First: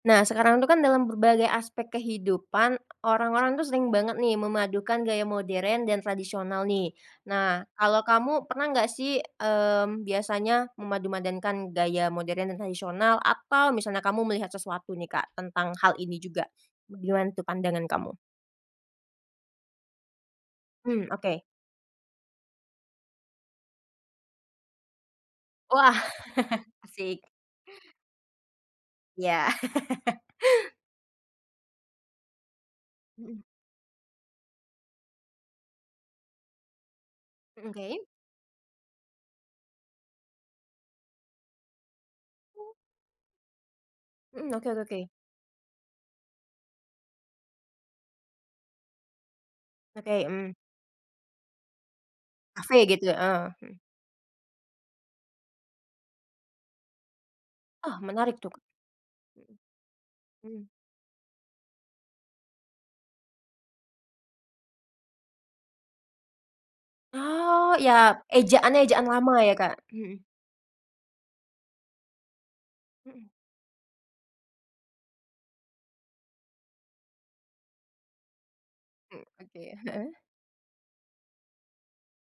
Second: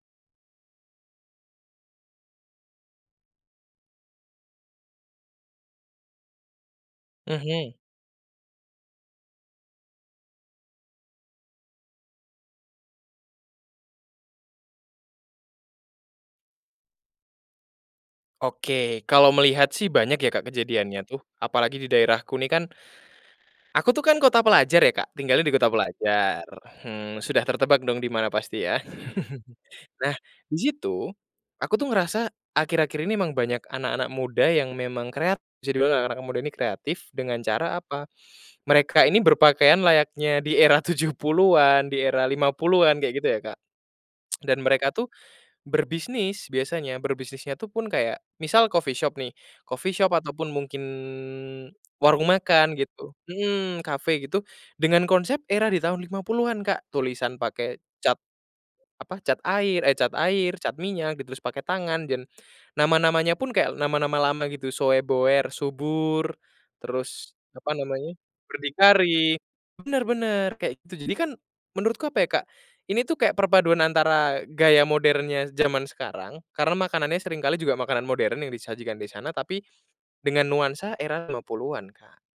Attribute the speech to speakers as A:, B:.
A: Nah sekarang itu kan dalam berbagai aspek kehidupan orang-orang tuh sering banget nih memadukan gaya modern dan tradisional nih, nah
B: Mhm.
A: kalo kamu pernah gak sih, mmm, biasanya memadumadankan gaya modern dan tradisional atau misalnya kamu melihat sesuatu nih Kak tentang hal ini juga? Gimana tuh pandangan kamu?
B: Oke kalau melihat sih banyak ya Kak kejadiannya
A: Mhm,
B: tuh
A: Oke.
B: apalagi di daerahku nih kan, aku tuh kan kota pelajar ya Kak tinggalnya di kota
A: Wah
B: pelajar, hmm,
A: asik.
B: sudah tertebak dong dimana pasti ya
A: Ya.
B: nah disitu, aku tuh ngerasa akhir-akhir ini memang
A: Mhm.
B: banyak anak-anak muda yang memang kreatif bisa dibilang anak-anak muda ini kreatif dengan
A: Mhm,
B: cara
A: oke.
B: apa, mereka ini berpakaian layaknya di era 70-an di era 50-an kayak gitu ya Kak,
A: Mhm,
B: dan
A: oke oke
B: mereka
A: oke.
B: tuh, berbisnis biasanya berbisnisnya tuh pun kayak misal coffee shop nih coffee shop
A: Oke,
B: atau pun
A: mmm.
B: mungkin warung makan
A: Cafe gitu,
B: gitu,
A: heeh, mhm.
B: mhm, cafe gitu dengan konsep era di tahun 50-an Kak tulisan pakai
A: Oh
B: cat,
A: menarik tuh,
B: apa cat
A: mhm,
B: air, eh, cat air
A: mmm.
B: cat minyak gitu ditulis pakai tangan dan, nama-namanya pun kayak nama-nama lama gitu soeboer subur terus
A: Oh
B: apa
A: ya
B: namanya
A: ejaannya ejaan lama
B: berdikari
A: ya Kak,
B: bener
A: mhm.
B: bener kayak gitu jadi kan menurutku apa ya Kak, ini tuh
A: Mhm.
B: kayak perpaduan antara gaya modernnya zaman sekarang karena makanannya sering kali juga makanan modern yang disajikan di
A: Mhm,
B: sana
A: oke,
B: tapi,
A: heeh.
B: dengan nuansa era 50-an, Kak.